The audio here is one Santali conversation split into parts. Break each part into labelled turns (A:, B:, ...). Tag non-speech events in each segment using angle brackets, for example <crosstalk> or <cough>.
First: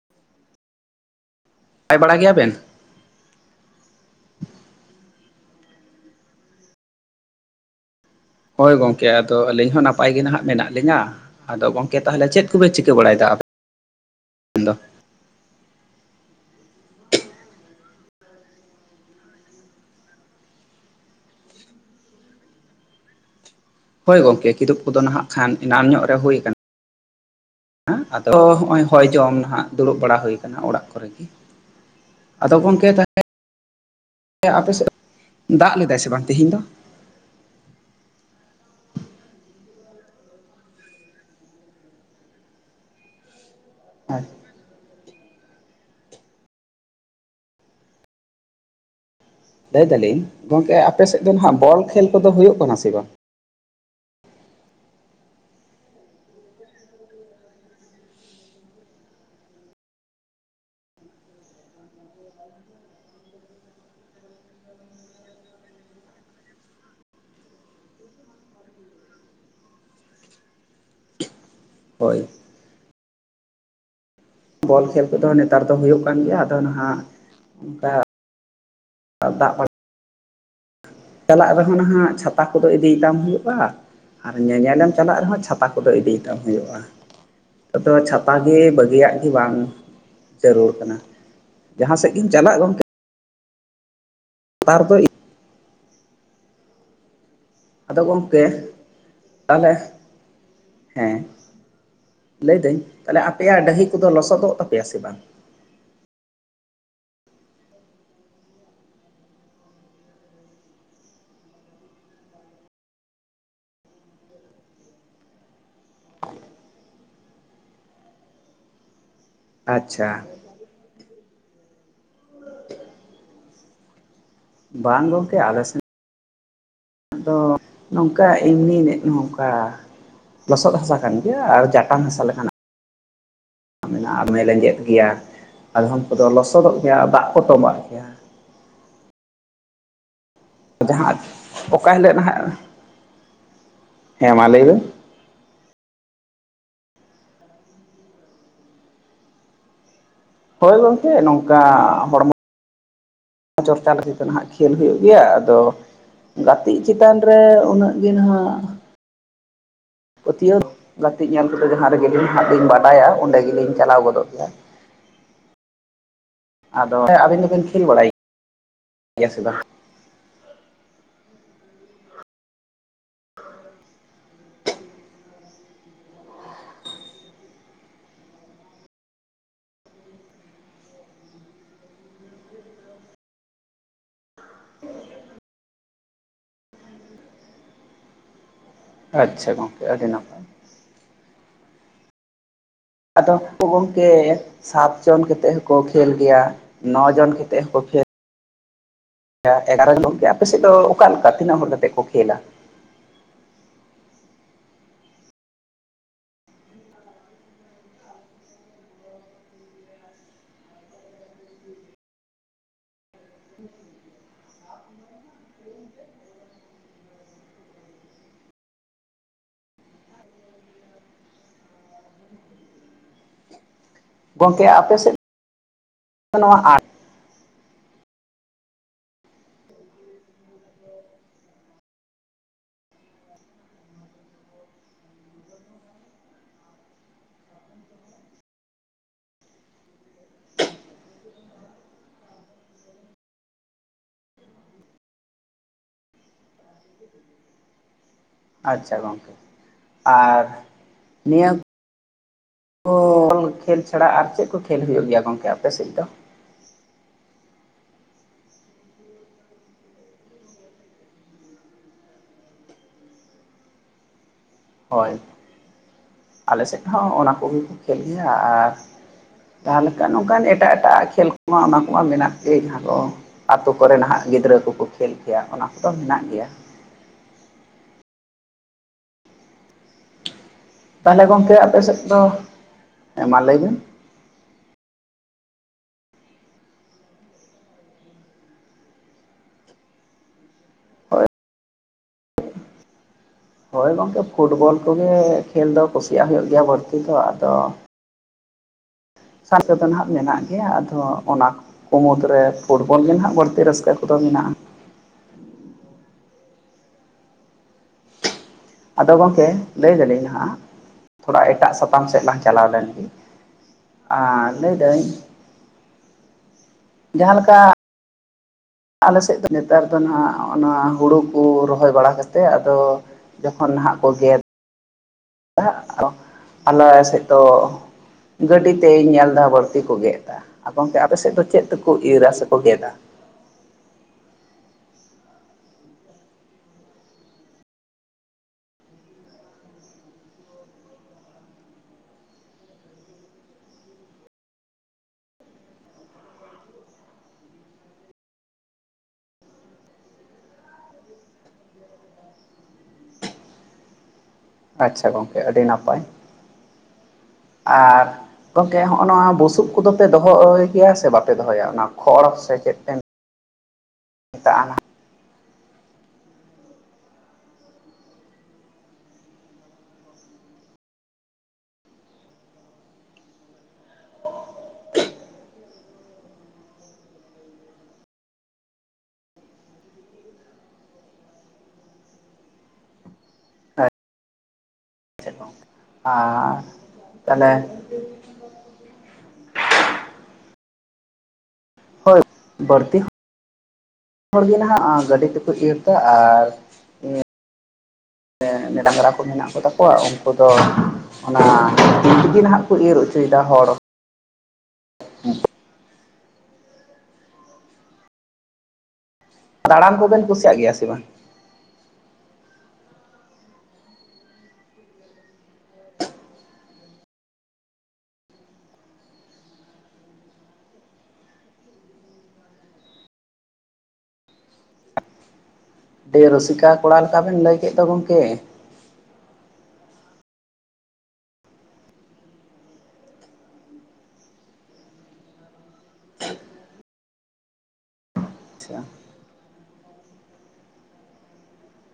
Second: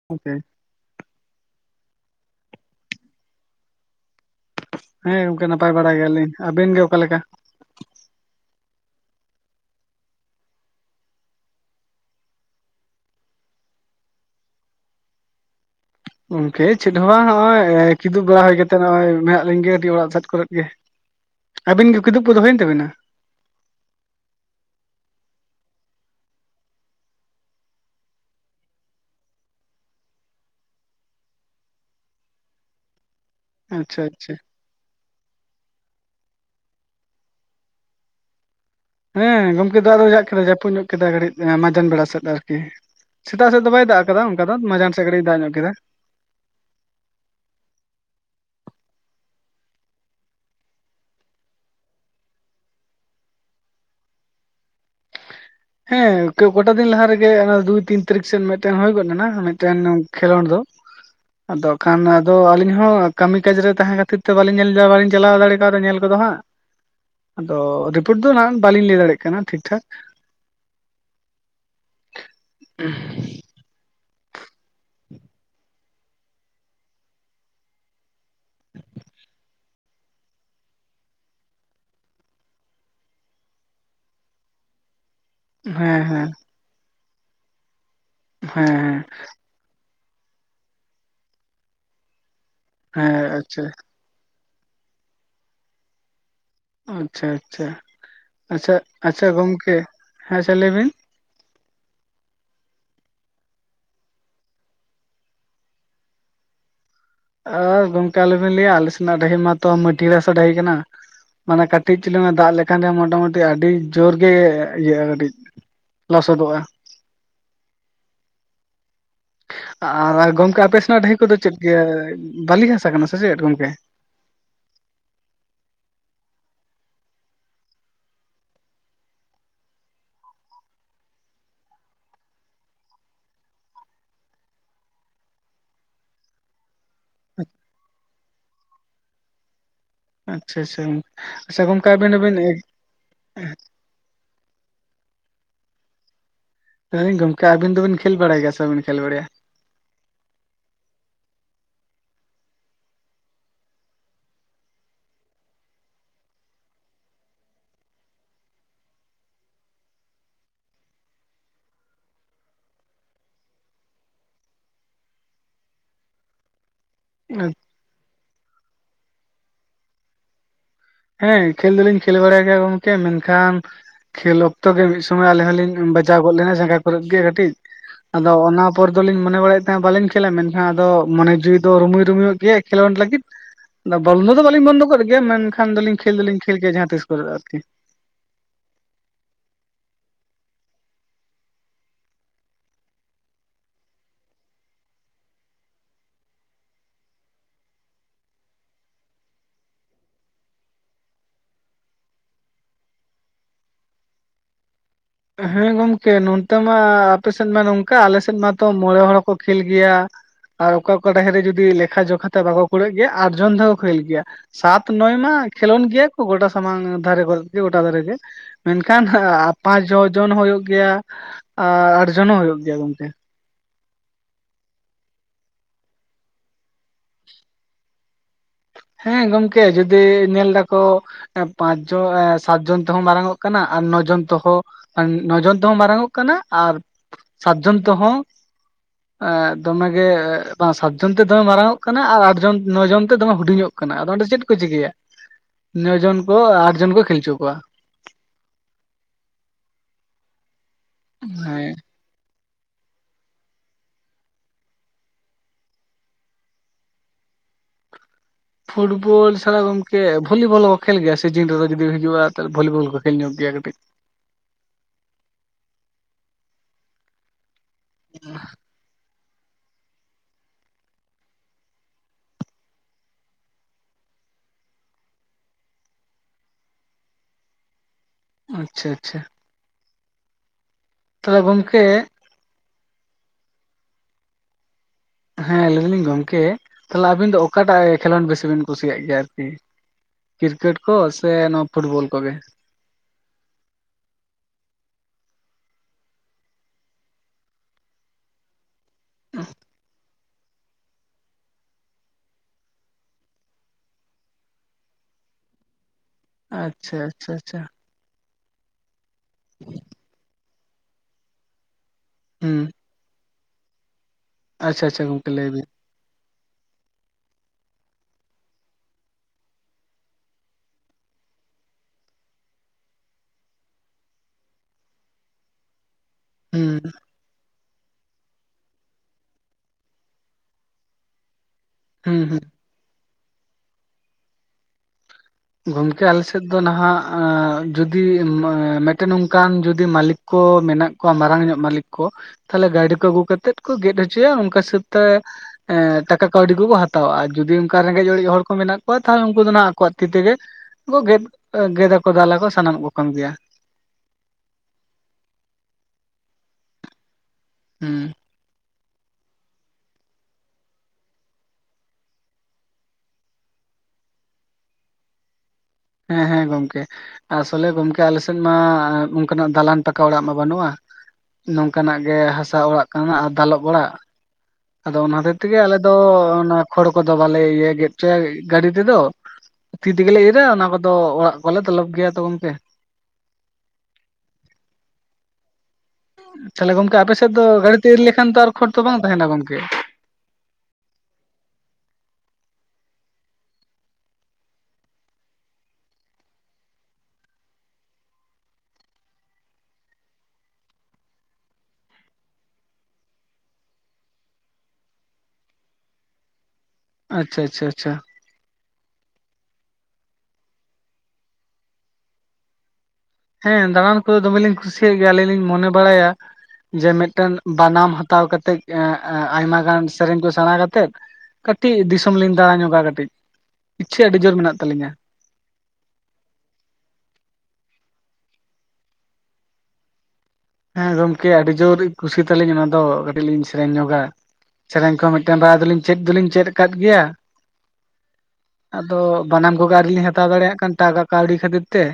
A: <unintelligible>
B: ᱱᱟᱯᱟᱭ ᱵᱟᱲᱟ ᱜᱮᱭᱟ ᱵᱮᱱ
A: ᱦᱮᱸ ᱜᱚᱝᱠᱮ ᱱᱟᱯᱟᱭ ᱵᱟᱲᱟ ᱜᱮᱭᱟᱞᱤᱧ ᱟᱵᱤᱱ ᱜᱮ ᱚᱠᱟᱞᱮᱠᱟ
B: ᱦᱳᱭ ᱜᱚᱝᱠᱮ ᱟᱫᱚ ᱟᱹᱞᱤᱧ ᱦᱚᱸ ᱱᱟᱯᱟᱭ ᱜᱮ ᱱᱟᱦᱟᱜ ᱢᱮᱱᱟᱜ ᱞᱤᱧᱟᱹ ᱟᱫᱚ ᱜᱚᱝᱠᱮ ᱛᱟᱦᱚᱞᱮ ᱪᱮᱫ ᱠᱚᱯᱮ ᱪᱤᱠᱟᱹ ᱵᱟᱲᱟᱭᱮᱫᱟ ᱟᱵᱮᱱ ᱫᱚ
A: ᱜᱚᱝᱠᱮ ᱪᱮᱫ ᱦᱚᱸ ᱵᱟᱝ ᱱᱚᱜᱼᱚᱭ ᱠᱤᱫᱩᱵ ᱵᱮᱲᱟ ᱦᱩᱭ ᱠᱟᱛᱮᱫ ᱱᱚᱜᱼᱚᱭ ᱢᱮᱱᱟᱜ ᱞᱤᱧ ᱜᱮᱭᱟ ᱠᱟᱹᱴᱤᱡ ᱚᱲᱟᱜ ᱥᱮᱫ ᱠᱚᱨᱮ ᱜᱮ ᱟᱹᱵᱤᱱ ᱜᱮ ᱠᱩᱤᱫᱩᱵ ᱠᱚᱫᱚ ᱦᱩᱭᱮᱱ ᱛᱟᱹᱵᱤᱱᱟ
B: ᱦᱳᱭ ᱜᱚᱝᱠᱮ ᱠᱤᱫᱩᱵ ᱠᱚᱫᱚ ᱱᱟᱦᱟᱜ ᱠᱷᱟᱱ ᱮᱱᱟᱝ ᱧᱚᱜ ᱨᱮ ᱦᱩᱭ ᱟᱠᱟᱱᱟ ᱟᱫᱚ ᱦᱚᱸᱜᱼᱚᱭ ᱦᱚᱭ ᱡᱚᱢ ᱱᱷᱟᱜ ᱫᱩᱲᱩᱵ ᱵᱟᱲᱟ ᱦᱩᱭ ᱟᱠᱟᱱᱟ ᱚᱲᱟᱜ ᱠᱚᱨᱮᱜᱮ ᱟᱫᱚ ᱜᱚᱢᱠᱮ ᱛᱟᱦ
A: ᱟᱪᱪᱷᱟ ᱼ ᱟᱪᱪᱷᱟ
B: ᱟᱯᱮ ᱥᱮᱫ ᱫᱟᱜ ᱞᱮᱫᱟᱭ ᱥᱮ ᱵᱟᱝ ᱛᱮᱦᱮᱧ ᱫᱚ
A: ᱦᱮᱸ ᱜᱚᱢᱠᱮ ᱫᱟᱜ ᱫᱚ ᱫᱟᱜ ᱠᱮᱫᱟ ᱡᱟᱹᱯᱩᱫ ᱧᱚᱜ ᱠᱮᱫᱟ ᱠᱟᱹᱴᱤᱡ ᱢᱟᱡᱟᱱ ᱵᱮᱲᱟ ᱥᱮᱫ ᱟᱨᱠᱤ ᱥᱮᱛᱟᱜ ᱥᱮᱫ ᱫᱚ ᱵᱟᱭ ᱫᱟᱜ
B: ᱦᱮᱸ
A: ᱟᱠᱟᱫᱟ ᱚᱱᱠᱟ ᱫᱚ ᱢᱟᱡᱟᱱ ᱥᱮᱫ ᱜᱮᱭ ᱠᱟ. ᱴᱤᱡ ᱫᱟᱜ ᱧᱚᱜ ᱠᱮᱫᱟ
B: ᱞᱟᱹᱭ ᱫᱟᱞᱤᱧ ᱜᱚᱝᱠᱮ ᱟᱯᱮ ᱥᱮᱫ ᱫᱚ ᱱᱟᱦᱟᱜ ᱵᱚᱞ ᱠᱷᱮᱞ ᱠᱚᱫᱚ ᱦᱩᱭᱩᱜ ᱠᱟᱱᱟ ᱥᱮ ᱵᱟᱝ
A: ᱦᱮᱸ ᱠᱚᱴᱟ ᱫᱤᱱ ᱞᱟᱦᱟ ᱨᱮᱜᱮ ᱫᱩᱭ ᱛᱤᱱ ᱛᱟᱨᱤᱠᱷ ᱥᱮᱱ ᱢᱤᱫᱴᱮᱱ ᱦᱩᱭ ᱜᱚᱫ ᱞᱮᱱᱟ ᱢᱤᱫᱴᱮᱱ ᱠᱷᱮᱞᱚᱸᱰ ᱫᱚ ᱟᱫᱚ ᱠᱷᱟᱱ ᱟᱫᱚ ᱟᱹᱞᱤᱧ ᱦᱚᱸ ᱠᱟᱹᱢᱤ ᱠᱟᱡᱽ ᱨᱮ ᱛᱟᱦᱮᱸ ᱠᱷᱟᱹᱛᱤᱨ ᱛᱮ ᱵᱟᱞᱤᱧ ᱧᱮᱞ ᱵᱟᱞᱤᱧ ᱪᱟᱞᱟᱣ ᱫᱟᱲᱮ ᱠᱟᱣᱫᱟ ᱧᱮᱞ ᱠᱚᱫᱚ ᱦᱟᱸᱜ ᱟᱫᱚ ᱨᱤᱯᱳᱨᱴ ᱫᱚ ᱱᱟᱦᱟᱜ ᱵᱟᱹᱞᱤᱧ ᱞᱟᱹᱭ ᱫᱟᱲᱮᱭᱟᱜ ᱠᱟᱱᱟ ᱴᱷᱤᱠᱼᱴᱷᱟᱠ
B: ᱦᱳᱭ
A: <inaudible>
B: ᱵᱚᱞ ᱠᱷᱮᱞ ᱠᱚᱫᱚ ᱱᱮᱛᱟᱨ ᱫᱚ ᱦᱩᱭᱩᱜ ᱠᱟᱱ ᱜᱮᱭᱟ ᱟᱫᱚ ᱱᱟᱦᱟᱜ ᱚᱱᱠᱟ ᱫᱟᱜ- ᱪᱟᱞᱟᱜ ᱨᱮᱦᱚᱸ ᱱᱟᱦᱟᱜ ᱪᱷᱟᱛᱟ ᱠᱚᱫᱚ ᱤᱫᱤᱭ ᱛᱟᱢ ᱦᱩᱭᱩᱜᱼᱟ ᱟᱨ ᱧᱮᱧᱮᱞᱮᱢ ᱪᱟᱞᱟᱜ ᱨᱮᱦᱚᱸ- ᱪᱷᱟᱛᱟ ᱠᱚᱫᱚ
A: ᱦᱮᱸ ᱦᱮᱸ
B: ᱤᱫᱤᱭᱛᱟᱢ ᱦᱩᱭᱩᱜᱼᱟ ᱟᱫᱚ ᱪᱷᱟᱛᱟ ᱜᱮ
A: ᱦᱮᱸ
B: ᱵᱟᱹᱜᱤᱭᱟᱜ ᱜᱮ ᱵᱟᱝ ᱡᱟᱹᱨᱩᱲ ᱠᱟᱱᱟ ᱡᱟᱦᱟᱸ ᱥᱮᱫ ᱜᱤᱢ ᱪᱟᱞᱟᱜ ᱜᱚᱝᱠᱮ
A: ᱦᱮᱸ ᱟᱪᱪᱷᱟ
B: <unintelligible> ᱫᱚ-
A: ᱟᱪᱪᱷᱟ ᱟᱪᱪᱷᱟ
B: ᱟᱫᱚ ᱜᱚᱢᱠᱮ
A: ᱟᱪᱪᱷᱟ ᱟᱪᱪᱷᱟ
B: ᱛᱟᱦᱚᱞᱮ
A: ᱜᱚᱝᱠᱮ ᱦᱮᱸᱪᱷᱟ ᱞᱟᱹᱭ ᱵᱤᱱ
B: ᱦᱮᱸ ᱞᱟᱹᱭᱫᱟᱹᱧ ᱛᱟᱦᱚᱞᱮ ᱟᱯᱮᱭᱟᱜ ᱰᱟᱹᱦᱤ ᱠᱚᱫᱚ ᱞᱚᱥᱚᱫᱚᱜ ᱛᱟᱯᱮᱭᱟ ᱥᱮ ᱵᱟᱝ
A: ᱟᱨ ᱜᱚᱢᱠᱮ ᱟᱞᱚᱵᱮᱱ ᱞᱟᱹᱭᱟ ᱟᱞᱮ ᱥᱮᱱᱟᱜ ᱰᱟᱹᱦᱤ ᱢᱟᱛᱚ ᱢᱟᱹᱴᱤᱭᱟᱹᱞ ᱦᱟᱥᱟ ᱰᱟᱹᱦᱤ ᱠᱟᱱᱟ ᱢᱟᱱᱮ ᱠᱟᱹᱴᱤᱡ ᱪᱩᱞᱩᱝ ᱮ ᱫᱟᱜ ᱞᱮᱠᱷᱟᱱᱮ ᱢᱚᱴᱟᱢᱩᱴᱤ ᱟᱹᱰᱤ ᱡᱳᱨ ᱜᱮ ᱤᱭᱟᱹᱜᱼᱟ ᱠᱟᱹᱴᱤᱡ ᱞᱚᱥᱚᱫᱚᱜᱼᱟ
B: ᱟᱪᱪᱷᱟ
A: ᱟᱨ ᱜᱚᱝᱠᱮ ᱟᱯᱮ ᱥᱮᱱᱟᱜ ᱰᱟᱹᱦᱤ ᱠᱚᱫᱚ ᱪᱮᱫ ᱜᱮᱭᱟ ᱵᱟᱹᱞᱤ ᱦᱟᱥᱟ ᱠᱟᱱᱟ ᱥᱮ ᱪᱮᱫ ᱜᱚᱝᱠᱮ
B: ᱵᱟᱝ ᱜᱚᱝᱠᱮ ᱟᱞᱮ ᱥᱮᱱ- ᱫᱚ ᱱᱚᱝᱠᱟ ᱮᱢᱱᱤᱮᱫ ᱱᱚᱝᱠᱟ ᱞᱚᱥᱚᱫ ᱦᱟᱥᱟ ᱠᱟᱱ ᱜᱮᱭᱟ ᱟᱨ ᱡᱟᱴᱟᱝ ᱦᱟᱥᱟ ᱞᱮᱠᱟᱱᱟᱜ ᱢᱮᱱᱟᱜᱼᱟ ᱟᱨ ᱫᱚᱢᱮ ᱞᱮᱸᱡᱮᱫ ᱜᱮᱭᱟ ᱟᱫᱷᱚᱢ ᱠᱚᱫᱚ ᱞᱚᱥᱚᱫᱚᱜ ᱜᱮᱭᱟ ᱫᱟᱜ ᱠᱚ ᱛᱚᱸᱢᱵᱟᱜ ᱜᱮᱭᱟ
A: ᱟᱪᱪᱷᱟ ᱟᱪᱪᱷᱟ
B: ᱡᱟᱦᱟᱸ
A: ᱟᱪᱪᱷᱟ ᱜᱚᱝᱠᱮ
B: ᱚᱠᱟ
A: ᱟᱵᱮᱱ
B: ᱦᱤᱞᱳᱜ
A: ᱫᱚ ᱵᱤᱱ-
B: ᱱᱟᱦᱟᱜ ᱦᱮᱸ ᱢᱟ ᱞᱟᱹᱭᱵᱮᱱ
A: ᱞᱮᱭ ᱫᱟᱹᱧ ᱜᱚᱢᱠᱮ ᱟᱵᱤᱱ ᱫᱚᱵᱤᱱ ᱠᱷᱮᱞ ᱵᱟᱲᱟᱭ ᱜᱮᱭᱟ ᱥᱮᱵᱟᱵᱤᱱ ᱠᱷᱮᱞ ᱵᱟᱲᱟᱭᱟ
B: ᱦᱳᱭ ᱜᱚᱝᱠᱮ ᱱᱚᱝᱠᱟ ᱦᱚᱲᱢᱚ ᱪᱚᱨᱪᱟ ᱞᱟᱹᱜᱤᱫ ᱛᱮ ᱱᱟᱦᱟᱜ ᱠᱷᱮᱞ ᱦᱩᱭᱩᱜ ᱜᱮᱭᱟ ᱟᱫᱚ ᱜᱟᱛᱮᱜ ᱪᱮᱛᱟᱱ ᱨᱮ ᱩᱱᱟᱹᱜ ᱜᱮ ᱱᱟᱦᱟᱜ ᱯᱟᱹᱛᱭᱟᱹᱣ ᱜᱟᱛᱮᱜ ᱧᱮᱞ ᱠᱟᱛᱮ ᱡᱟᱦᱟᱸ ᱨᱮᱜᱮᱞᱤᱧ ᱦᱟᱜ ᱞᱤᱧ ᱵᱟᱰᱟᱭᱟ ᱚᱸᱰᱮ ᱜᱮᱞᱤᱧ ᱪᱟᱞᱟᱣ ᱜᱚᱫᱚᱜ ᱜᱮᱭᱟ ᱾ ᱟᱫᱚ ᱦᱮᱸ ᱟᱹᱵᱤᱱ ᱫᱚᱵᱤᱱ ᱠᱷᱮᱞ ᱵᱟᱲᱟᱭ ᱜᱮᱭᱟ ᱥᱮ ᱵᱟᱝ?
A: ᱦᱮᱸ ᱠᱷᱮᱞ ᱫᱚᱞᱤᱧ ᱠᱷᱮᱞ ᱵᱟᱲᱟᱭ ᱜᱮᱭᱟ ᱜᱚᱢᱠᱮ, ᱢᱮᱱᱠᱷᱟᱱ ᱠᱷᱮᱞ ᱚᱠᱛᱚ ᱜᱮ ᱢᱤᱫ ᱥᱚᱢᱚᱭ ᱟᱞᱤᱧ ᱦᱚᱸᱞᱤᱧ ᱵᱟᱡᱟᱣ ᱜᱚᱫ ᱞᱮᱱᱟ ᱡᱟᱸᱜᱟ ᱠᱚᱨᱮᱫ ᱜᱮ ᱠᱟᱹᱴᱤᱡ ᱾ ᱟᱫᱚ ᱚᱱᱟ ᱯᱚᱨ ᱫᱚᱞᱤᱧ ᱢᱚᱱᱮ ᱵᱟᱲᱟᱭᱮᱫ ᱛᱟᱦᱮᱸᱫ ᱵᱟᱹᱞᱤᱧ ᱠᱷᱮᱞᱟ ᱢᱮᱱᱠᱷᱟᱱ ᱟᱫᱚ ᱢᱚᱱᱮ ᱡᱤᱣᱤ ᱫᱚ ᱨᱩᱢᱩᱭ ᱨᱩᱢᱩᱭᱚᱜ ᱜᱮᱭ ᱠᱷᱮᱞᱳᱱᱰ ᱞᱟᱹᱜᱤᱫ ᱵᱚᱞᱱᱫᱚ ᱫᱚ ᱵᱟᱹᱞᱤᱧ ᱵᱚᱱᱫᱚ ᱠᱚᱜ ᱜᱮᱭᱟ ᱢᱮᱱ ᱠᱷᱟᱱ ᱫᱚᱞᱤᱧ ᱠᱷᱮᱞ ᱫᱚᱞᱤᱧ ᱠᱷᱮᱞ ᱜᱮᱭᱟ ᱡᱟᱦᱟᱸ ᱛᱤᱥ ᱠᱚᱨᱮ ᱟᱨᱠᱤ ᱾
B: ᱟᱪᱪᱷᱟ ᱜᱚᱢᱠᱮ ᱟᱹᱰᱤ ᱱᱟᱯᱟᱭ ᱾ ᱟᱫᱚ ᱜᱚᱝᱠᱮ ᱥᱟᱛ ᱡᱚᱱ ᱠᱟᱛᱮᱫ ᱦᱚᱠᱚ ᱠᱷᱮᱞ ᱜᱮᱭᱟ ᱱᱚ ᱡᱚᱱ ᱠᱟᱛᱮᱫ ᱦᱚᱠᱚ ᱠᱷᱮᱞ ᱜᱮᱭᱟ ᱮᱜᱟᱨᱚ ᱡᱚᱱ ᱜᱚᱝᱠᱮ ᱟᱯᱮ ᱥᱮᱫ ᱫᱚ ᱚᱠᱟ ᱞᱮᱠᱟ ᱛᱤᱱᱟᱹᱜ ᱦᱚᱲ ᱠᱟᱛᱮᱫ ᱠᱚ ᱠᱷᱮᱹᱞᱟ?
A: ᱦᱮᱸ ᱜᱚᱢᱠᱮ ᱱᱚᱛᱮ ᱢᱟ ᱟᱯᱮᱥᱮᱫ ᱢᱟ ᱱᱚᱝᱠᱟ ᱟᱞᱮᱥᱮᱫ ᱢᱟᱛᱚ ᱢᱚᱬᱮ ᱦᱚᱲᱠᱚ ᱠᱷᱮᱞ ᱜᱮᱭᱟ ᱾ ᱟᱨ ᱚᱠᱟ ᱚᱠᱟ ᱰᱟᱹᱦᱤᱨᱮ ᱡᱩᱫᱤ ᱞᱮᱠᱷᱟ ᱡᱚᱠᱷᱟᱛᱮ ᱵᱟᱠᱚ ᱠᱩᱲᱟᱹᱜ ᱜᱮᱭᱟ ᱟᱴᱡᱚᱱ ᱛᱮᱦᱚᱠᱚ ᱠᱷᱮᱞ ᱜᱮᱭᱟ ᱾ ᱥᱟᱛ ᱱᱚᱭ ᱢᱟ ᱠᱷᱮᱞᱳᱱ ᱜᱮᱭᱟ ᱠᱚ ᱜᱚᱰᱟ ᱥᱟᱢᱟᱝ ᱫᱷᱟᱨᱮ ᱠᱚᱨᱮᱫ ᱜᱮ, ᱜᱚᱴᱟ ᱫᱷᱟᱨᱮ ᱜᱮ ᱾ ᱢᱮᱱᱠᱷᱟᱱ ᱟᱯᱟᱸᱪᱷᱚ ᱡᱚᱱ ᱦᱩᱭᱩᱜ ᱜᱮᱭᱟ ᱟᱴ ᱡᱚᱱ ᱦᱚᱸ ᱦᱩᱭᱩᱜ ᱜᱮᱭᱟ ᱜᱚᱝᱠᱮ ᱾
B: ᱜᱚᱝᱠᱮ ᱟᱯᱮ ᱥᱮᱫ ᱱᱚᱣᱟ ᱟᱴ
A: ᱦᱮᱸ ᱜᱚᱢᱠᱮ ᱡᱩᱫᱤ ᱧᱮᱞ ᱫᱟᱠᱚ ᱯᱟᱸᱪ ᱡᱚᱱ ᱥᱟᱛ ᱡᱚᱱ ᱛᱮᱦᱚᱸ ᱢᱟᱨᱟᱝ ᱚᱜ ᱠᱟᱱᱟ ᱟᱨ ᱱᱚ ᱡᱚᱱ ᱛᱮᱦᱚᱸ ᱱᱚ ᱡᱚᱱ ᱛᱮᱦᱚᱸ ᱢᱟᱨᱟᱝ ᱚᱜ ᱠᱟᱱᱟ ᱾ ᱟᱨ ᱥᱟᱛ ᱡᱚᱱ ᱛᱮᱦᱚᱸ ᱮ ᱫᱚᱢᱮᱜᱮ ᱵᱟᱝ ᱥᱟᱛ ᱡᱚᱱ ᱛᱮ ᱫᱚᱢᱮ ᱢᱟᱨᱟᱝ ᱚᱜ ᱠᱟᱱᱟ ᱟᱨ ᱟᱴ ᱡᱚᱱ ᱱᱚ ᱡᱚᱱ ᱛᱮ ᱫᱚᱢᱮ ᱦᱩᱰᱤᱧᱚᱜ ᱠᱟᱱᱟ ᱾ ᱟᱫᱚ ᱚᱸᱰᱮ ᱪᱮᱫ ᱠᱚ ᱪᱤᱠᱟᱹᱭᱟ ᱱᱚ ᱡᱚᱱ ᱠᱚ ᱟᱴ ᱡᱚᱱ ᱠᱚ ᱠᱷᱮᱞ ᱦᱚᱪᱚ ᱠᱚᱣᱟ ᱾
B: ᱟᱪᱪᱷᱟ ᱜᱚᱝᱠᱮ ᱟᱨ ᱱᱤᱭᱟᱹ
A: ᱦᱮᱸ
B: ᱠᱚ ᱠᱷᱮᱞ ᱪᱷᱟᱲᱟ ᱟᱨ ᱪᱮᱫ ᱠᱚ ᱠᱷᱮᱞ ᱦᱩᱭᱩᱜ ᱜᱮᱭᱟ ᱜᱚᱝᱠᱮ ᱟᱯᱮ ᱥᱮᱫ ᱫᱚ?
A: ᱯᱷᱩᱴᱵᱚᱞ ᱪᱷᱟᱲᱟ ᱜᱚᱢᱠᱮ ᱵᱷᱚᱞᱤᱵᱚᱞ ᱦᱚᱸᱠᱚ ᱠᱷᱮᱞ ᱜᱮᱭᱟ ᱥᱤᱡᱤᱱ ᱨᱮᱫᱚ ᱡᱩᱫᱤᱢ ᱦᱤᱡᱩᱜᱼᱟ ᱛᱟᱦᱚᱞᱮ ᱵᱷᱚᱞᱤᱵᱚᱞ ᱦᱚᱸ ᱠᱚ ᱠᱷᱮᱞ ᱧᱚᱜ ᱜᱮᱭᱟ ᱠᱟᱹᱴᱤᱡ ᱾
B: ᱦᱳᱭ ᱟᱞᱮ ᱥᱮᱫ ᱦᱚᱸ ᱚᱱᱟ ᱠᱚᱜᱮ ᱠᱚ ᱠᱷᱮᱞ ᱜᱮᱭᱟ ᱟᱨ ᱛᱟᱦᱞᱮ ᱠᱷᱟᱱ ᱱᱚᱝᱠᱟᱱ ᱮᱴᱟᱜ ᱮᱴᱟᱜ ᱠᱷᱮᱞ ᱠᱚᱢᱟ ᱚᱱᱟ ᱠᱚᱢᱟ ᱢᱮᱱᱟᱜ ᱜᱮ ᱡᱟᱦᱟᱠᱚ ᱟᱛᱳ ᱠᱚᱨᱮ ᱱᱟᱦᱟᱜ ᱜᱤᱫᱽᱨᱟᱹ ᱠᱚᱠᱚ ᱠᱷᱮᱞ ᱠᱮᱭᱟ ᱚᱱᱟ ᱠᱚᱫᱚ ᱢᱮᱱᱟᱜ ᱜᱮᱭᱟ ᱾
A: ᱟᱪᱪᱷᱟ ᱟᱪᱪᱷᱟ ᱾
B: ᱛᱟᱦᱚᱞᱮ ᱜᱚᱢᱠᱮ ᱟᱯᱮ
A: ᱜᱚᱝᱠᱮ
B: ᱥᱮᱫ ᱫᱚ, ᱮᱸ ᱢᱟ ᱞᱟᱹᱭ ᱵᱮᱱ ᱾
A: ᱦᱮᱸ ᱞᱟᱹᱭ ᱫᱟᱹᱞᱤᱧ ᱜᱚᱝᱠᱮ ᱛᱟᱦᱞᱮ ᱟᱵᱤᱱ ᱫᱚ ᱚᱠᱟᱴᱟᱜ ᱠᱷᱮᱞᱳᱰ ᱵᱮᱥᱤ ᱵᱤᱱ ᱠᱩᱥᱤᱭᱟᱜ ᱜᱮᱭᱟ ᱟᱨᱠᱤ? ᱠᱨᱤᱠᱮᱴ ᱠᱚ
B: ᱦᱳᱭ
A: ᱥᱮ ᱱᱚᱣᱟ ᱯᱷᱩᱴᱵᱚᱞ ᱠᱚᱜᱮ?
B: ᱦᱳᱭ ᱜᱚᱝᱠᱮ ᱯᱷᱩᱴᱵᱚᱞ ᱠᱚᱜᱮ ᱠᱷᱮᱞ ᱫᱚ ᱠᱩᱥᱤᱭᱟᱜ ᱦᱩᱭᱩᱜ ᱜᱮᱭᱟ ᱵᱟᱹᱲᱛᱤ ᱫᱚ, ᱟᱫᱚ ᱥᱟᱨᱪᱮᱛ ᱱᱟᱦᱟᱜ ᱢᱮᱱᱟᱜ ᱜᱮᱭᱟ ᱟᱫᱚ ᱚᱱᱟ ᱠᱚ ᱢᱩᱫᱽ ᱨᱮ ᱯᱷᱩᱴᱵᱚᱞ ᱜᱮ ᱱᱟᱦᱟᱜ ᱵᱟᱹᱲᱛᱤ ᱨᱟᱹᱥᱠᱟᱹ ᱠᱚᱫᱚ ᱢᱮᱱᱟᱜᱼᱟ ᱾
A: ᱟᱪᱪᱷᱟ ᱟᱪᱪᱷᱟ ᱟᱪᱪᱷᱟ ᱾
B: ᱟᱫᱚ ᱜᱚᱝᱠᱮ ᱞᱟᱹᱭ ᱫᱟᱞᱤᱧ ᱦᱟᱸᱜ ᱛᱷᱚᱲᱟ ᱮᱴᱟᱜ ᱥᱟᱛᱟᱢ ᱥᱮᱫ ᱞᱟᱝ ᱪᱟᱞᱟᱣ
A: ᱦᱩᱸ
B: ᱞᱮᱱ ᱜᱤ ᱾ ᱟᱨ
A: ᱟᱪᱪᱷᱟ
B: ᱞᱟᱹᱭᱫᱟᱹᱧ
A: ᱟᱪᱪᱷᱟ ᱜᱚᱝᱠᱮ ᱞᱟᱹᱭ ᱵᱤᱱ
B: ᱡᱟᱦᱟᱸ ᱞᱮᱠᱟ ᱟᱞᱮ ᱥᱮᱫ ᱫᱚ ᱱᱮᱛᱟᱨ ᱫᱚ ᱦᱟᱜ ᱚᱱᱟ ᱦᱩᱲᱩ ᱠᱚ ᱨᱚᱦᱚᱭ ᱵᱟᱲᱟ ᱠᱟᱛᱮᱫ ᱟᱫᱚ ᱡᱚᱠᱷᱚᱱ ᱱᱟᱦᱟᱜ ᱠᱚ ᱜᱮᱫ ᱾ ᱟᱞᱮ
A: ᱦᱩᱸ
B: ᱥᱮᱫ ᱫᱚ ᱜᱟᱹᱰᱤᱛᱮᱧ ᱧᱮᱞ ᱮᱫᱟ ᱵᱟᱹᱲᱛᱤ ᱠᱚ ᱜᱮᱫ ᱮᱫᱟ, ᱟᱫᱚ ᱚᱱᱛᱮ ᱟᱯᱮ ᱥᱮᱫ ᱫᱚ ᱪᱮᱫ ᱛᱮᱠᱚ
A: ᱦᱩᱸ
B: ᱤᱨᱟ
A: ᱦᱩᱸ
B: ᱥᱮ ᱠᱚ ᱜᱮᱫᱟ?
A: ᱜᱚᱝᱠᱮ ᱟᱞᱮᱥᱮᱫ ᱫᱚ ᱱᱟᱦᱟᱜ ᱡᱩᱚᱫᱤ ᱢᱤᱫᱴᱮᱱ ᱚᱝᱠᱟᱱ ᱡᱚᱫᱤ ᱢᱟᱞᱤᱠ ᱠᱚ ᱢᱮᱱᱟᱜ ᱠᱚᱣᱟ ᱢᱟᱨᱟᱝ ᱧᱚᱜ ᱢᱟᱹᱞᱤᱠ ᱠᱚ ᱾ ᱛᱟᱦᱞᱮ ᱜᱟᱹᱰᱤ ᱠᱚ ᱟᱹᱜᱩ ᱠᱟᱛᱮ ᱠᱚ ᱜᱮᱫ ᱦᱚᱪᱚᱭᱟ, ᱚᱱᱠᱟ ᱦᱤᱥᱟᱹᱵ ᱛᱮ ᱴᱟᱠᱟ ᱠᱟᱹᱣᱰᱤ ᱠᱚᱠᱚ ᱦᱟᱛᱟᱣᱟ ᱡᱩᱫᱤ ᱚᱱᱠᱟ ᱨᱮᱸᱜᱮᱡ ᱚᱨᱮᱡ ᱦᱚᱲ ᱠᱚ ᱢᱮᱱᱟᱜ ᱠᱚᱣᱟ ᱛᱟᱦᱚᱞᱮ ᱩᱱᱠᱩ ᱫᱚ ᱱᱟᱜ ᱟᱠᱚᱣᱟᱜ ᱤᱛᱤ ᱛᱮᱜᱮ ᱩᱱ ᱜᱮᱫ, ᱜᱮᱫ ᱟᱠᱚ ᱫᱟᱞᱟᱠᱚ ᱥᱟᱱᱟᱢ ᱠᱚ ᱠᱟᱹᱢᱤ ᱜᱮᱭᱟ ᱾
B: ᱟᱪᱪᱷᱟ ᱜᱚᱝᱠᱮ ᱟᱹᱰᱤ ᱱᱟᱯᱟᱭ ᱾
A: ᱦᱩᱸ
B: ᱟᱨ ᱜᱚᱢᱠᱮ ᱦᱚᱜ-ᱚ ᱱᱚᱣᱟ ᱵᱩᱥᱩᱵ ᱠᱚᱫᱚ ᱯᱮ ᱫᱚᱦᱚᱭ ᱜᱮᱭᱟ ᱥᱮ ᱵᱟᱯᱮ ᱫᱚᱦᱚᱭᱟ ᱚᱱᱟ ᱠᱷᱚᱲ ᱥᱮ ᱪᱮᱫ?
A: <inaudible>
B: ᱢᱮᱛᱟᱜᱼᱟ ᱱᱟᱦ
A: ᱦᱮᱸ ᱦᱮᱸ ᱜᱚᱝᱠᱮ ᱾ ᱟᱥᱚᱞᱮ ᱜᱚᱝᱠᱮ ᱟᱞᱮᱥᱮᱫ ᱢᱟ ᱚᱱᱠᱟᱱᱟᱜ ᱫᱟᱞᱟᱱ ᱯᱟᱠᱟ ᱚᱲᱟᱜ ᱢᱟ ᱵᱟᱹᱱᱩᱜᱼᱟ ᱱᱚᱝᱠᱟᱱᱟᱜ ᱜᱮ ᱦᱟᱥᱟ ᱚᱲᱟᱜ ᱠᱟᱱᱟ ᱟᱨ ᱫᱟᱞᱚᱵ ᱚᱲᱟᱜ ᱟᱫᱚ ᱚᱱᱟ ᱦᱚᱛᱮᱡ ᱛᱮᱜᱮ ᱟᱞᱮ ᱫᱚ ᱚᱱᱟ ᱠᱷᱚᱲ ᱠᱚᱫᱚ ᱵᱟᱞᱮ ᱤᱭᱟᱹ ᱜᱮᱫ ᱦᱚᱪᱚᱭᱟ ᱜᱟᱹᱰᱤ ᱛᱮᱫᱚ ᱛᱤ ᱛᱮᱜᱮᱞᱮ ᱤᱨᱟ ᱚᱱᱟ ᱠᱚᱫᱚ ᱚᱲᱟᱜ ᱠᱚᱞᱮ ᱫᱚᱞᱚᱵ ᱜᱮᱭᱟ ᱛᱚ ᱜᱚᱝᱠᱮ
B: ᱟᱨ
A: ᱛᱟᱦᱚᱞᱮ ᱜᱚᱝᱠᱮ ᱟᱯᱮ ᱥᱮᱫ ᱫᱚ
B: ᱛᱟᱦᱚᱞᱮ
A: ᱜᱟᱹᱲᱤᱛᱮ ᱤᱨ ᱞᱮᱠᱷᱟᱱ ᱛᱚ ᱟᱨ ᱠᱷᱚᱨ ᱛᱚ ᱵᱟᱝ ᱛᱟᱦᱮᱱᱟ ᱜᱚᱝᱠᱮ
B: ᱦᱳᱭ ᱵᱟᱹᱲᱛᱤ ᱦᱚᱲ ᱜᱮ ᱱᱟᱦᱟᱜ ᱜᱟᱹᱰᱤ ᱛᱮᱠᱚ ᱤᱨ ᱮᱫᱟ ᱟᱨ ᱰᱟᱝᱨᱟ ᱠᱚ ᱢᱮᱱᱟᱜ ᱠᱚᱛᱟ ᱠᱚᱣᱟ ᱩᱱᱠᱩ ᱫᱚ ᱚᱱᱟ ᱛᱤ ᱛᱤᱜᱤ ᱱᱟᱦᱟᱜ ᱠᱚ ᱤᱨ ᱚᱪᱚᱭᱮᱫᱟ ᱦᱚᱲ ᱦᱮᱸ
A: ᱟᱪᱪᱷᱟ ᱟᱪᱪᱷᱟ ᱟᱪᱪᱷᱟ
B: ᱫᱟᱬᱟᱱ ᱠᱚᱵᱮᱱ ᱠᱩᱥᱤᱭᱟᱜ ᱜᱮᱭᱟ ᱥᱮ ᱵᱟᱝ
A: ᱦᱮᱸ ᱫᱟᱬᱟᱱ ᱠᱚᱫᱚ ᱫᱚᱢᱮᱞᱤᱧ ᱠᱩᱥᱤᱭᱟᱜ ᱜᱮᱭᱟ ᱟᱹᱞᱤᱧ ᱞᱤᱧ ᱢᱚᱱᱮ ᱵᱟᱲᱟᱭᱟ ᱡᱮ ᱢᱤᱫᱴᱮᱱ ᱵᱟᱱᱟᱢ ᱦᱟᱛᱟᱣ ᱠᱟᱛᱮᱜ ᱮᱸᱮᱸ ᱟᱭᱢᱟ ᱜᱟᱱ ᱥᱮᱨᱮᱧ ᱠᱚ ᱥᱮᱬᱟ ᱠᱟᱛᱮᱜ ᱠᱟᱹᱴᱤᱡ ᱫᱤᱥᱚᱢ ᱞᱤᱧ ᱫᱟᱬᱟ ᱧᱚᱜᱟ ᱠᱟᱹᱴᱤᱡ, ᱤᱪᱪᱷᱟᱹ ᱟᱹᱰᱤ ᱡᱳᱨ ᱢᱮᱱᱟᱜ ᱛᱟᱹᱞᱤᱧᱟ
B: ᱟᱰᱤ ᱨᱩᱥᱤᱠᱟ ᱠᱚᱲᱟ ᱞᱮᱠᱟ ᱵᱮᱱ ᱞᱟᱹᱭ ᱠᱮᱫ ᱫᱚ ᱜᱚᱝᱠᱮ
A: ᱦᱮᱸ ᱜᱚᱝᱠᱮ ᱟᱹᱰᱤ ᱡᱳᱨ ᱠᱩᱥᱤ ᱛᱟᱹᱞᱤᱧ ᱚᱱᱟ ᱫᱚ ᱠᱟᱹᱴᱤᱡ ᱞᱤᱧ ᱥᱮᱨᱮᱧ ᱧᱚᱜᱟ ᱥᱮᱨᱮᱧ ᱠᱚ ᱢᱤᱫᱴᱮᱱ ᱵᱟᱨᱭᱟ ᱫᱚᱞᱤᱧ ᱪᱮᱫ ᱫᱚᱞᱤᱧ ᱪᱮᱫ ᱟᱠᱟᱫ ᱜᱮᱭᱟ
B: ᱟᱪᱪᱷᱟ
A: ᱟᱫᱚ ᱵᱟᱱᱟᱢ ᱠᱚᱜᱮ ᱟᱹᱣᱨᱤ ᱞᱤᱧ ᱦᱟᱛᱟᱣ ᱫᱟᱲᱮᱭᱟᱜ ᱠᱟᱱ ᱴᱟᱠᱟ ᱠᱟᱹᱣᱰᱤ ᱠᱷᱟᱹᱛᱤᱨ ᱛᱮ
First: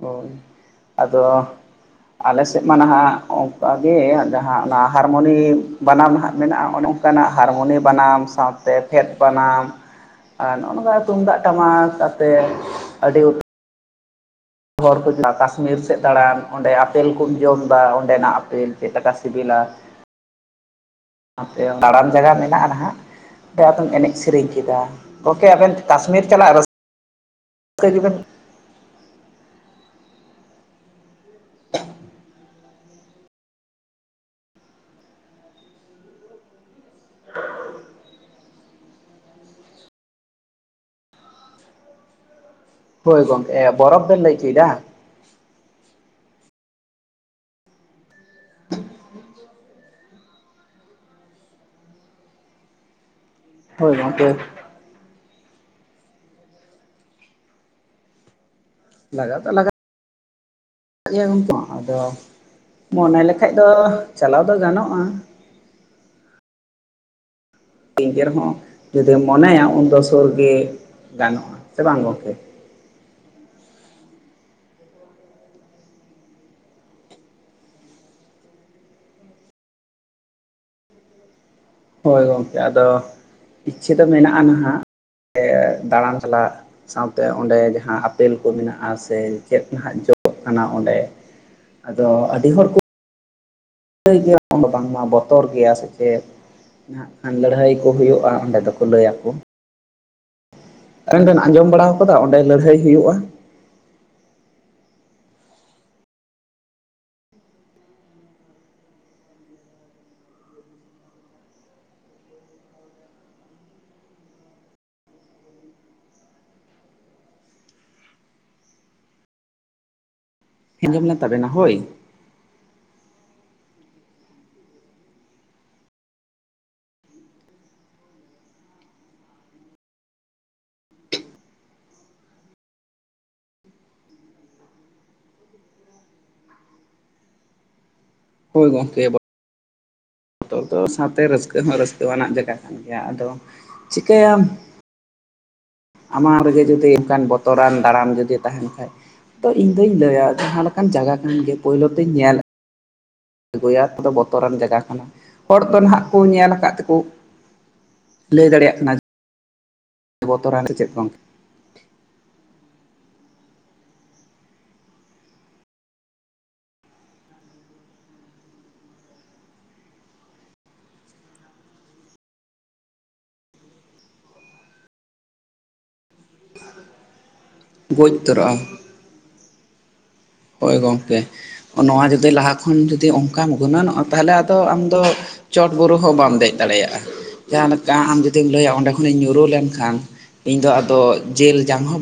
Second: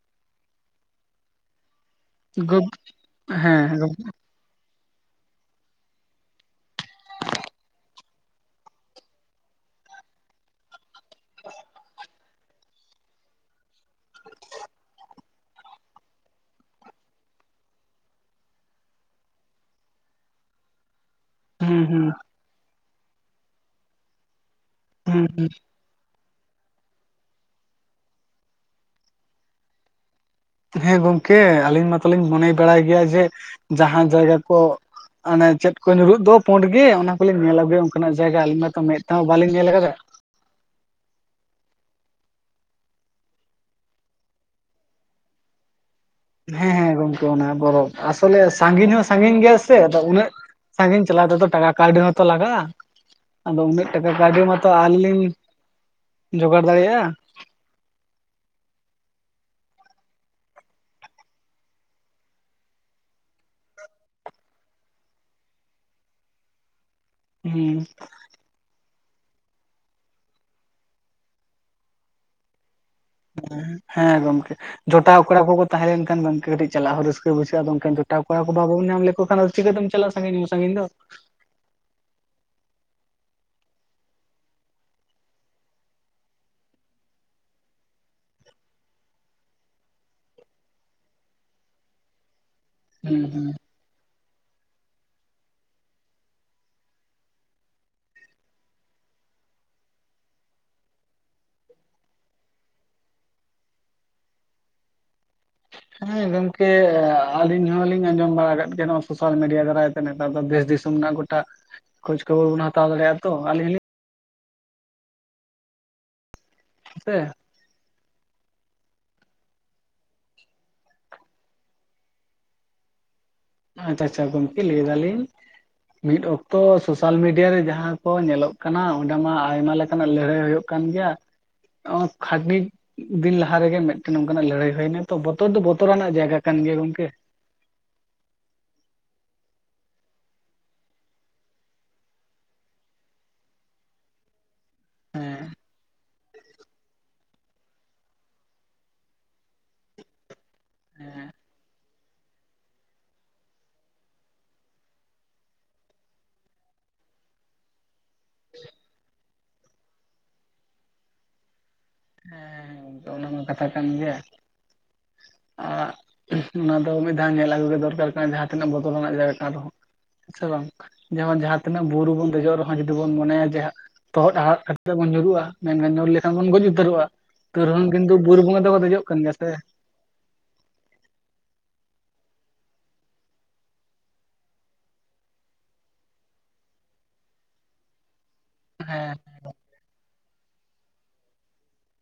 B: ᱦᱳᱭ ᱟᱫᱚ ᱟᱞᱮᱥᱮᱫ
A: ᱜᱚᱢ
B: ᱢᱟ ᱱᱟᱦᱟᱜ
A: ᱦᱮᱸ
B: ᱚᱱᱠᱟ
A: ᱦᱩᱸ
B: ᱜᱮ ᱡᱟᱦᱟᱸ ᱚᱱᱟ ᱦᱟᱨᱢᱩᱱᱤ ᱵᱟᱱᱟᱢ ᱱᱟᱦᱟᱜ ᱢᱮᱱᱟᱜᱼᱟ ᱚᱱᱮ ᱚᱱᱠᱟᱱᱟᱜ ᱦᱟᱨᱢᱩᱱᱤ ᱵᱟᱱᱟᱢ ᱥᱟᱶ ᱛᱮ ᱯᱷᱮᱫ ᱵᱟᱱᱟᱢ ᱟᱨ ᱱᱚᱜ ᱱᱚᱝᱠᱟ ᱛᱩᱢᱫᱟᱜ ᱴᱟᱢᱟᱠ ᱟᱛᱮᱫ ᱟᱹᱰᱤ ᱦᱚᱲ ᱠᱩ ᱪᱟᱞᱟᱜ-ᱟ ᱠᱟᱥᱢᱤᱨ ᱥᱮᱫ ᱫᱟᱬᱟᱱ ᱚᱸᱰᱮ ᱟᱯᱮᱞ ᱠᱩᱢ ᱡᱚᱢ ᱮᱫᱟ ᱚᱸᱰᱮᱱᱟᱜ ᱟᱯᱮᱞ ᱪᱮᱫ ᱞᱮᱠᱟ ᱥᱤᱵᱤᱞᱟ ᱟᱯᱮ
A: ᱦᱩᱸ
B: ᱫᱟᱬᱟᱱ
A: ᱦᱩᱸ
B: ᱡᱟᱭᱜᱟ ᱢᱮᱱᱟᱜᱼᱟ ᱱᱟᱦᱟᱜ ᱛᱮ ᱟᱛᱚᱢ ᱮᱱᱮᱡ ᱥᱮᱨᱮᱧ ᱠᱮᱫᱟ᱾ ᱜᱚᱝᱠᱮ
A: ᱦᱩᱸ
B: ᱟᱵᱮᱱ ᱠᱟᱥᱢᱤᱨ ᱪᱟᱞᱟᱜ ᱨᱟᱹᱥᱠᱟᱹ ᱜᱮ ᱵᱮᱱ
A: ᱦᱮᱸ ᱜᱚᱝᱠᱮ ᱟᱹᱞᱤᱧ ᱢᱟᱛᱚᱞᱤᱧ ᱢᱚᱱᱮ ᱵᱟᱲᱟᱭ ᱜᱮᱭᱟ ᱡᱮ ᱡᱟᱦᱟᱸ ᱡᱟᱭᱜᱟ ᱠᱚ ᱚᱱᱮ ᱪᱮᱫ ᱠᱚ ᱧᱩᱨᱦᱩᱜ ᱫᱚ ᱯᱳᱸᱰ ᱜᱮ ᱚᱱᱟ ᱠᱚᱞᱤᱧ ᱧᱮᱞ ᱟᱹᱜᱩᱭᱟ ᱚᱱᱠᱟᱱᱟᱜ ᱡᱟᱭᱜᱟ ᱟᱞᱤᱧ ᱢᱟᱛᱚ ᱢᱮᱫ ᱛᱮᱦᱚᱸ ᱵᱟᱹᱞᱤᱧ ᱧᱮᱞ ᱟᱠᱟᱫᱟ᱾
B: ᱦᱳᱭ ᱜᱚᱝᱠᱮ, ᱵᱚᱨᱯᱷ ᱵᱮᱱ ᱞᱟᱹᱭ ᱦᱚᱪᱚᱭ ᱫᱟ
A: ᱦᱮᱸ ᱦᱮᱸ ᱜᱚᱝᱠᱮ ᱚᱱᱟ ᱵᱚᱨᱚᱯ᱾ ᱟᱥᱚᱞᱮ ᱥᱟᱺ ᱜᱤᱧ ᱦᱚᱸ ᱥᱟᱺᱜᱤᱧ ᱜᱮᱭᱟ ᱥᱮ ᱟᱫᱚ ᱩᱱᱟᱹᱜ ᱥᱟᱺᱜᱤᱧ ᱪᱟᱞᱟᱣ ᱛᱮ ᱫᱚ ᱴᱟᱠᱟ ᱠᱟᱹᱣᱰᱤ ᱦᱚᱸ ᱛᱚ ᱞᱟᱜᱟᱜ-ᱟ ᱟᱫᱚ ᱩᱱᱟᱹᱜ
B: ᱦᱳᱭ
A: ᱴᱟᱠᱟ
B: ᱜᱚᱝᱠᱮ
A: ᱠᱟᱹᱣᱰᱤ ᱢᱟᱛᱚ ᱟᱹᱣᱨᱤ ᱞᱤᱧ ᱡᱚᱜᱟᱲ ᱫᱟᱲᱮᱭᱟᱜᱼᱟ
B: ᱞᱟᱜᱟᱜ ᱫᱚ ᱞᱟᱜᱟᱜ ᱜᱚᱝᱠᱮ ᱟᱫᱚ ᱢᱚᱱᱮ ᱞᱮᱠᱟᱡ ᱫᱚ ᱪᱟᱞᱟᱣ ᱫᱚ ᱜᱟᱱᱚᱜᱼᱟ
A: ᱦᱩᱸ
B: ᱮᱱᱛᱮ ᱨᱮᱦᱚᱸ ᱡᱩᱫᱤᱢ ᱢᱚᱱᱮᱭᱟ ᱩᱱᱫᱚ ᱥᱩᱨ ᱜᱮ ᱜᱟᱱᱚᱜᱼᱟ ᱥᱮ ᱵᱟᱝ ᱜᱚᱝᱠᱮ
A: ᱦᱮᱸ ᱜᱚᱝᱠᱮ ᱡᱚᱴᱟᱣ ᱠᱚᱲᱟ ᱠᱚᱠᱚ ᱛᱟᱦᱮᱸ ᱞᱮᱱᱠᱷᱟᱱ ᱜᱚᱝᱠᱮ ᱠᱟᱹᱴᱤᱡ ᱪᱟᱞᱟᱜ ᱦᱚᱸ ᱨᱟᱹᱥᱠᱟᱹ ᱵᱩᱡᱷᱟᱹᱜᱼᱟ ᱟᱫᱚᱟᱱ ᱡᱚᱴᱟᱣ ᱠᱚᱲᱟ ᱠᱚ ᱵᱟᱵᱚᱱ ᱧᱟᱢ ᱞᱮᱠᱚ ᱠᱷᱟᱱ ᱪᱷᱤᱠᱟᱹᱛᱮᱢ ᱪᱟᱞᱟᱜ-ᱟ ᱥᱟᱺᱜᱤᱧ ᱦᱚᱸ ᱥᱟᱺᱜᱤᱧ ᱫᱚ
B: ᱦᱳᱭ ᱜᱚᱝᱠᱮ ᱟᱫᱚ ᱤᱪᱪᱷᱟᱹ ᱫᱚ ᱢᱮᱱᱟᱜᱼᱟ ᱱᱟᱦᱟᱜ ᱥᱮ ᱫᱟᱬᱟᱱ ᱪᱟᱞᱟᱜ ᱥᱟᱶᱛᱮ ᱚᱸᱰᱮ ᱡᱟᱦᱟᱸ ᱟᱯᱮᱞ ᱠᱚ ᱢᱮᱱᱟᱜᱼᱟ ᱥᱮ ᱪᱮᱫ ᱱᱟᱦᱟᱜ ᱡᱚᱜ ᱠᱟᱱᱟ ᱚᱸᱰᱮ ᱟᱫᱚ ᱟᱹᱰᱤ ᱦᱚᱲ ᱠᱚ
A: ᱦᱩᱸ ᱦᱩᱸ
B: ᱞᱟᱹᱭ ᱜᱮᱭᱟ ᱚᱸᱰᱮ ᱵᱟᱝᱢᱟ ᱵᱚᱛᱚᱨ ᱜᱮᱭᱟ ᱥᱮ ᱪᱮᱫ ᱱᱟᱦᱟᱜ ᱠᱷᱟᱱ ᱞᱟᱹᱲᱦᱟᱹᱭ ᱠᱚ ᱦᱩᱭᱩᱜᱼᱟ ᱚᱸᱰᱮ ᱫᱚᱠᱚ ᱞᱟᱹᱭ ᱟᱠᱚ ᱟᱵᱮ ᱵᱮᱱ ᱟᱸᱡᱚᱢ ᱵᱟᱲᱟ ᱟᱠᱟᱫᱟ ᱚᱸᱰᱮ ᱞᱟᱹᱲᱦᱟᱹᱭ ᱦᱩᱭᱩᱜᱼᱟ?
A: ᱦᱮᱸ ᱜᱚᱝᱠᱮ ᱟᱞᱤᱧ ᱦᱚᱞᱤᱧ ᱟᱸᱡᱚᱢ ᱵᱟᱲᱟ ᱟᱠᱟᱫ ᱜᱮᱭᱟ ᱱᱚᱣᱟᱜ ᱥᱳᱥᱟᱞ ᱢᱤᱰᱤᱭᱟ ᱠᱚᱨᱮᱫ ᱱᱮᱛᱟᱨ ᱫᱚ ᱫᱮᱥ ᱫᱤᱥᱚᱢ ᱨᱮᱱᱟᱜ ᱜᱚᱴᱟ ᱠᱷᱳᱡᱽ ᱠᱷᱚᱵᱚᱨ ᱵᱚᱱ ᱦᱟᱛᱟᱣ ᱫᱟᱲᱮᱭᱟᱜᱼᱟ ᱛᱚ, ᱟᱹᱞᱤᱧ ᱦᱚᱞᱤᱧ ᱦᱮᱸ ᱥᱮ
B: <unintelligible> ᱞᱮᱱ ᱛᱟᱵᱮᱱᱟ ᱦᱳᱭ
A: ᱟᱪᱪᱷᱟ ᱟᱪᱪᱷᱟ ᱜᱚᱝᱠᱮ ᱞᱟᱹᱭ ᱫᱟᱞᱤᱧ ᱢᱤᱫ ᱚᱠᱛᱚ ᱥᱳᱥᱟᱞ ᱢᱤᱰᱤᱭᱟ ᱨᱮ ᱡᱟᱦᱟᱸ ᱠᱚ ᱧᱮᱞᱚᱜ ᱠᱟᱱᱟ ᱚᱸᱰᱮ ᱢᱟ ᱟᱭᱢᱟ ᱞᱮᱠᱟᱱᱟᱜ ᱞᱟᱹᱲᱦᱟᱹᱭ ᱦᱩᱭᱩᱜ ᱠᱟᱱ ᱜᱮᱭᱟ ᱠᱷᱟᱫᱽᱱᱤ ᱫᱤᱱ ᱞᱟᱦᱟ ᱨᱮᱜᱮ ᱢᱤᱫᱴᱮᱱ ᱱᱚᱝᱠᱟᱱᱟᱜ ᱞᱟᱹᱲᱦᱟᱹᱭ ᱦᱩᱭᱱᱟ ᱛᱚ ᱵᱚᱛᱚᱨ ᱫᱚ ᱵᱚᱛᱚᱨᱟᱱᱟᱜ ᱡᱟᱭᱜᱟ ᱠᱟᱱ ᱜᱮᱭᱟ ᱜᱚᱝᱠᱮ᱾
B: ᱦᱳ ᱜᱚᱝᱠᱮ ᱵᱚᱛᱚᱨ ᱫᱚ ᱥᱟᱶᱛᱮ ᱨᱟᱹᱥᱠᱟᱹ ᱦᱚᱸ ᱨᱟᱹᱥᱠᱟᱹᱣᱟᱱᱟᱜ ᱡᱟᱭᱜᱟ ᱠᱟᱱ ᱜᱮᱭᱟ ᱟᱫᱚ ᱪᱤᱠᱟᱹᱭᱟᱢ
A: ᱦᱮᱸ
B: ᱟᱢᱟᱜ ᱨᱮᱜᱮ ᱡᱩᱫᱤ ᱚᱱᱠᱟᱱ ᱵᱚᱛᱚᱨᱟᱱ ᱫᱟᱲᱟᱱ ᱡᱩᱫᱤ ᱛᱟᱦᱮᱱ ᱠᱷᱟᱡ ᱛᱚ ᱤᱧ ᱫᱚᱧ ᱞᱟᱹᱭᱟ ᱡᱟᱦᱟᱸ ᱞᱮᱠᱟᱱ ᱡᱟᱭᱜᱟ
A: ᱦᱮᱸ
B: ᱠᱟᱱ ᱜᱮ ᱯᱩᱭᱞᱳ ᱛᱤᱧ ᱧᱮᱞ ᱟᱹᱜᱩᱭᱟ ᱛᱚ ᱵᱚᱛᱚᱨᱟᱱ ᱡᱟᱭᱜᱟ ᱠᱟᱱᱟ ᱦᱚᱲ ᱫᱚ ᱱᱟᱦᱟᱸᱜ ᱠᱚ ᱧᱮᱞ ᱟᱠᱟᱫ ᱛᱮᱠᱚ ᱞᱟᱹᱭ ᱫᱟᱲᱮᱭᱟᱜ ᱠᱟᱱᱟ ᱵᱚᱛᱚᱨᱟᱱ ᱥᱮ ᱪᱮᱫ ᱜᱚᱝᱠᱮ
A: ᱦᱮᱸ ᱮᱠᱫᱚᱢ ᱚᱱᱟᱢᱟ ᱠᱟᱛᱷᱟ ᱠᱟᱱ ᱜᱮᱭᱟ ᱟᱨ ᱚᱱᱟ ᱫᱚ ᱢᱤᱫ ᱫᱷᱟᱣ ᱧᱮᱞ ᱟᱹᱜᱩ ᱜᱮ ᱫᱚᱨᱠᱟᱨ ᱠᱟᱱᱟ ᱡᱟᱦᱟᱸ ᱛᱤᱱᱟᱹᱜ ᱵᱚᱛᱚᱨᱟᱱᱟᱜ ᱡᱟᱭᱜᱟ ᱠᱟᱱ ᱨᱮᱦᱚᱸ ᱥᱮ ᱵᱟᱝ ᱡᱮᱢᱚᱱ ᱡᱟᱦᱟᱸ ᱛᱤᱱᱟᱹᱜ ᱵᱩᱨᱩ ᱵᱚᱱ ᱫᱮᱡᱚᱜ ᱨᱮᱦᱚᱸ ᱡᱩᱫᱤ ᱵᱚᱱ ᱢᱚᱱᱮᱭᱟ ᱡᱮ ᱦᱟᱸᱜ ᱛᱚᱦᱚᱫ-ᱟ ᱦᱟᱦᱟᱜ ᱠᱟᱛᱮ ᱵᱚᱱ ᱧᱩᱨᱩᱜᱼᱟ ᱢᱮᱱᱠᱷᱟᱱ ᱧᱩᱨ ᱞᱮᱠᱷᱟᱱ ᱵᱚᱱ ᱜᱚᱡ ᱩᱛᱟᱹᱨᱚᱜᱼᱟ <unintelligible> ᱠᱤᱱᱛᱩ
B: ᱜᱚᱡ
A: ᱵᱩᱨᱩ
B: ᱩᱛᱟᱹᱨᱚᱜᱼᱟ
A: ᱵᱚᱸᱜᱟ ᱫᱚᱠᱚ ᱫᱮᱡᱚᱜ ᱠᱟᱱ ᱜᱮᱭᱟ ᱥᱮ
B: ᱦᱳᱭ ᱜᱚᱢᱠᱮ ᱱᱚᱣᱟ ᱡᱩᱫᱤ ᱞᱟᱦᱟ ᱠᱷᱚᱱ ᱡᱩᱫᱤ ᱚᱱᱠᱟᱢ ᱜᱩᱱᱟᱹᱱᱚᱜᱼᱟ ᱛᱟᱦᱚᱞᱮ ᱟᱫᱚ ᱟᱢᱫᱚ ᱪᱚᱴ ᱵᱩᱨᱩ ᱦᱚᱸ ᱵᱟᱢ ᱫᱮᱡ ᱫᱟᱲᱮᱭᱟᱜᱼᱟ ᱡᱟᱦᱟᱸ ᱞᱮᱠᱟ ᱟᱢ ᱡᱩᱫᱤᱢ ᱞᱟᱹᱭᱟᱢ ᱚᱸᱰᱮ
A: ᱦᱮᱸ
B: ᱠᱷᱚᱱᱤᱧ ᱧᱩᱨᱩ ᱞᱮᱱ ᱠᱷᱟᱱ ᱤᱧ ᱫᱚ ᱟᱫᱚ ᱡᱤᱞ ᱡᱟᱝ ᱦᱚᱸ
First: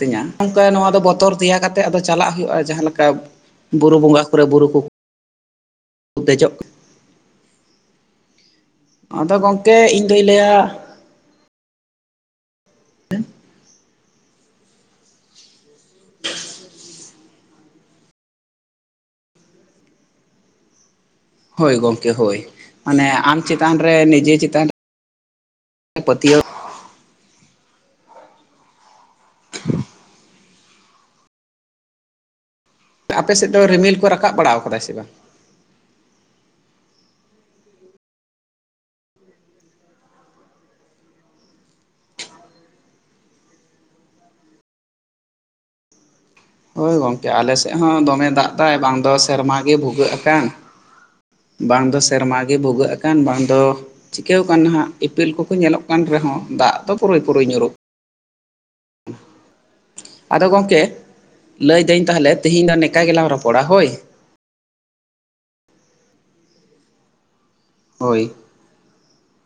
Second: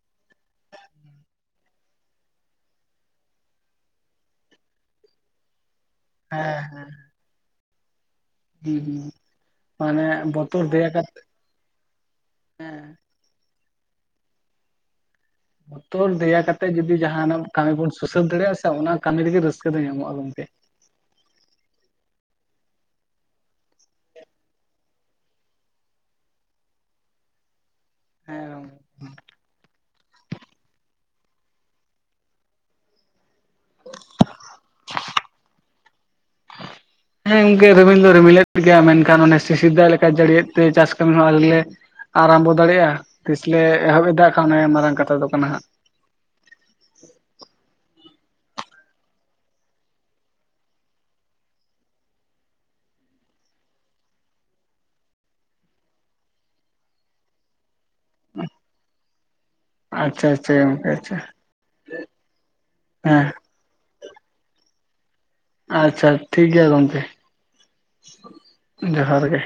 B: ᱛᱤᱧᱟ ᱱᱚᱝᱠᱟ ᱱᱚᱣᱟ ᱫᱚ ᱵᱚᱛᱚᱨ ᱛᱮᱭᱟ ᱠᱟᱛᱮᱜ ᱪᱟᱞᱟᱜ ᱦᱩᱭᱩᱜᱼᱟ ᱡᱟᱦᱟᱸ ᱞᱮᱠᱟ ᱵᱩᱨᱩ ᱵᱚᱸᱜᱟ ᱠᱚᱨᱮ ᱵᱩᱨᱩ ᱠᱚ ᱫᱮᱡᱚᱜ
A: ᱦᱮᱸ ᱦᱮᱸ ᱦᱮᱸ ᱦᱩᱸ
B: ᱟᱫᱚ ᱜᱚᱝᱠᱮ
A: ᱢᱟᱱᱮ
B: ᱤᱧ ᱫᱩᱧ ᱞᱟᱹᱭᱟ
A: ᱵᱚᱛᱚᱨ ᱫᱮᱭᱟ ᱠᱟᱛᱮ ᱦᱮᱸ
B: <inaudible>
A: ᱵᱚᱛᱚᱨ ᱫᱮᱭᱟ ᱠᱟᱛᱮᱫ ᱡᱩᱫᱤ ᱡᱟᱦᱟᱱᱟᱜ ᱠᱟᱹᱢᱤ ᱵᱚᱱ ᱥᱩᱥᱟᱹᱨ ᱫᱟᱲᱮᱭᱟᱜᱼᱟ ᱥᱮ ᱚᱱᱟ ᱠᱟᱹᱢᱤ ᱨᱮᱜᱮ ᱨᱟᱹᱥᱠᱟᱹ ᱫᱚ ᱧᱟᱢᱚᱜᱼᱟ ᱜᱚᱝᱠᱮ᱾
B: ᱦᱳᱭ ᱜᱚᱝᱠᱮ ᱦᱳᱭ ᱢᱟᱱᱮ ᱟᱢ ᱪᱮᱛᱟᱱ ᱨᱮ ᱱᱤᱡᱮ ᱪᱮᱛᱟᱱ ᱼᱼ ᱯᱟᱹᱛᱭᱟᱹᱣ
A: ᱦᱮᱸ
B: ᱟᱯᱮᱥᱮᱫ ᱫᱚ ᱨᱤᱢᱤᱞ ᱠᱚ ᱨᱟᱠᱟᱵ ᱵᱟᱲᱟᱣ ᱟᱠᱟᱫᱟ ᱥᱮ ᱵᱟᱝ?
A: ᱟᱨ <unintelligible> ᱦᱮᱸ ᱜᱚᱢᱠᱮ ᱨᱤᱢᱤᱞ ᱫᱚ ᱨᱤᱢᱤᱞᱮᱫ ᱜᱮᱭᱟ ᱢᱮᱱᱠᱷᱟᱱ ᱚᱱᱮ ᱥᱤᱥᱤᱨ ᱫᱟᱜ ᱞᱮᱠᱟ ᱡᱟᱹᱲᱤᱭᱮᱫ ᱛᱮ ᱪᱟᱥ ᱠᱟᱹᱢᱤ ᱦᱚᱸ ᱟᱞᱮ <unintelligible> ᱞᱮ ᱼᱼ ᱟᱨᱟᱢᱵᱚ ᱫᱟᱲᱮᱭᱟᱜᱼᱟ ᱛᱤᱥᱞᱮ ᱮᱦᱚᱵ ᱮᱫᱟ ᱠᱷᱟᱱ <unintelligible> <unintelligible> ᱢᱟᱨᱟᱝ ᱠᱟᱛᱷᱟ ᱫᱚ ᱠᱟᱱᱟ ᱦᱟᱸᱜ।
B: ᱦᱳᱭ ᱜᱚᱝᱠᱮ ᱟᱞᱮ ᱥᱮᱫ ᱦᱚᱸ ᱫᱚᱢᱮ ᱫᱟᱜ ᱮᱫᱟᱭ ᱵᱟᱝ ᱫᱚ ᱥᱮᱨᱢᱟ ᱜᱮ ᱵᱷᱩᱜᱟᱹᱜ ᱟᱠᱟᱱ। ᱵᱟᱝ ᱫᱚ ᱥᱮᱨᱢᱟ ᱜᱮ ᱵᱷᱩᱜᱟᱹᱜ ᱟᱠᱟᱱ ᱵᱟᱝ ᱫᱚ ᱼᱼ ᱪᱤᱠᱟᱹᱣ ᱠᱟᱱ ᱱᱟᱦᱟᱸᱜ ᱤᱯᱤᱞ ᱠᱚᱠᱚ ᱧᱮᱞᱚᱜ ᱠᱟᱱ ᱨᱮᱦᱚᱸ ᱫᱟᱜ ᱫᱚ ᱯᱩᱨᱟᱹᱭ ᱯᱩᱨᱟᱹᱭ ᱧᱩᱨᱩᱜ ᱼᱼ
A: ᱟᱪᱪᱷᱟ
B: ᱟᱫᱚ
A: ᱟᱪᱪᱷᱟ
B: ᱜᱚᱢᱠᱮ
A: ᱜᱚᱝᱠᱮ ᱟᱪᱪᱷᱟ
B: ᱞᱟᱹᱭᱫᱟᱹᱧ ᱛᱟᱦᱟᱞᱮ ᱛᱤᱦᱤᱧ ᱫᱚ ᱱᱤᱝᱠᱟ <unintelligible>
A: ᱦᱮᱸ
B: ᱜᱮᱞᱟᱝ ᱨᱚᱯᱚᱲᱟ ᱦᱳᱭ।
A: ᱟᱪᱪᱷᱟ ᱴᱷᱤᱠ ᱜᱮᱭᱟ ᱜᱚᱢᱠᱮ।
B: ᱦᱳᱭ
A: ᱡᱚᱦᱟᱨ ᱜᱮ